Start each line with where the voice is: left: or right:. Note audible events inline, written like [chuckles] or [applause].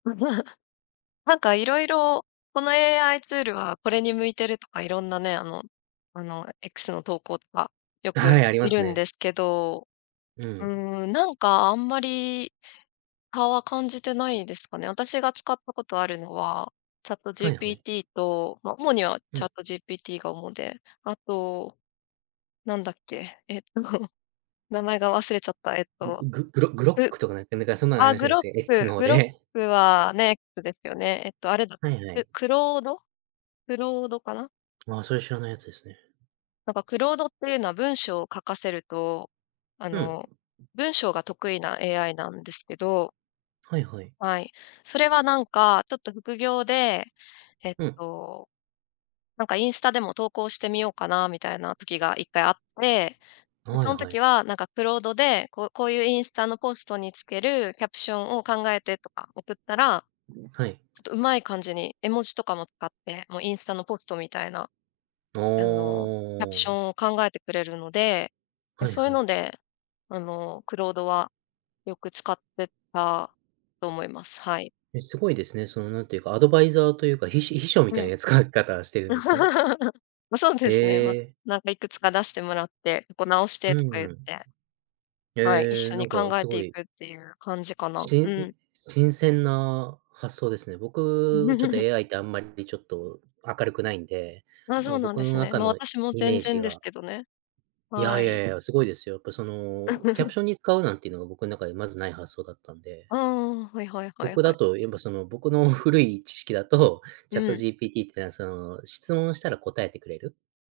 left: あ、まあ、なんかいろいろこの AI ツールはこれに向いてるとかいろんなね、あのあの、あ、X の投稿とかよ
right: あ、
left: く
right: はい、ありま
left: 見
right: す
left: るんで
right: ね。
left: すけど、
right: う
left: う
right: ん。
left: ーん、なんかあんまりかは感じてないですかね。あたしが使ったことあるのは、
right: はいはい。
left: ChatGPT と、ま、主には
right: うん。
left: ChatGPT が主で。あと、なんだっけ。えっと名前が忘れちゃった。えっ
right: ね、
left: と、
right: ん、ググロ
left: う
right: Grok とかね、ねか、そんなんあり
left: あ、
right: ませんでし
left: Grok。
right: たっけ、X ので。
left: Grok はね、くですよね。えっとあれだ、
right: はいはい。
left: で、Claude、Claude かな。
right: まあ、それ、知らないやつですね。
left: なんか Claude っていうのは文章を書かせると、あ
right: うん。
left: の、文章が得意な AI なんですけど
right: はいはい。
left: はい。それはなんかちょっと副業で、えっ
right: うん。
left: と、なんかインスタでも投稿してみようかなみたいな時が1回あって、
right: あ、
left: で、
right: は
left: そ
right: い
left: ん
right: は
left: 時
right: い。
left: はなんか Claude でこう「こういうインスタのコストにつけるキャプションを考えて」とか送ったら、
right: はい。
left: ちょっと上手い感じに絵文字とかも使って、もうインスタのポストみたいな、
right: お
left: あの、キャプショ
right: お。
left: ンを考えてくれるので。で、
right: はい
left: そういう
right: は
left: の
right: い。
left: で、あの、Claude はよく使ってたと思います。はい。
right: え、すごいですね、その、なんていうか、アドバイザーというか、ひし秘書み
left: う
right: たい
left: ん。
right: な使い方してるんですね。
left: [laughs] ま、そうで
right: へ
left: すね。ま、
right: え。
left: なんかいくつか出してもらって、「ここ直し
right: う
left: て」とか言っ
right: ーん。
left: て。はい、一
right: へえ、
left: 緒
right: な
left: に
right: んか
left: 考え
right: す
left: て
right: ご
left: い
right: い
left: くっていう感じかな。
right: し
left: う
right: ん、
left: ん。
right: 新鮮な発想ですね。僕ちょっと
left: [chuckles]
right: AI ってあんまりちょっと明るくないんで、
left: あ、
right: あ
left: そう
right: の
left: なん
right: 僕
left: で
right: の
left: すね。
right: 中
left: ま、
right: の
left: 私も
right: イメ
left: 全
right: ージ
left: 然です
right: が
left: けどね。
right: いや
left: は
right: いや
left: い。
right: いや、すごいですよ。っぱその、キャプ
left: [chuckles]
right: ションに使うなんていうのが僕ん中でまずない発想だったんで。
left: ああ。はいはいはい
right: 僕
left: は
right: だ
left: い。
right: と、やっぱその、僕の古い知識だと、
left: うん。
right: ChatGPT って、なんその、質問したら答えてくれる。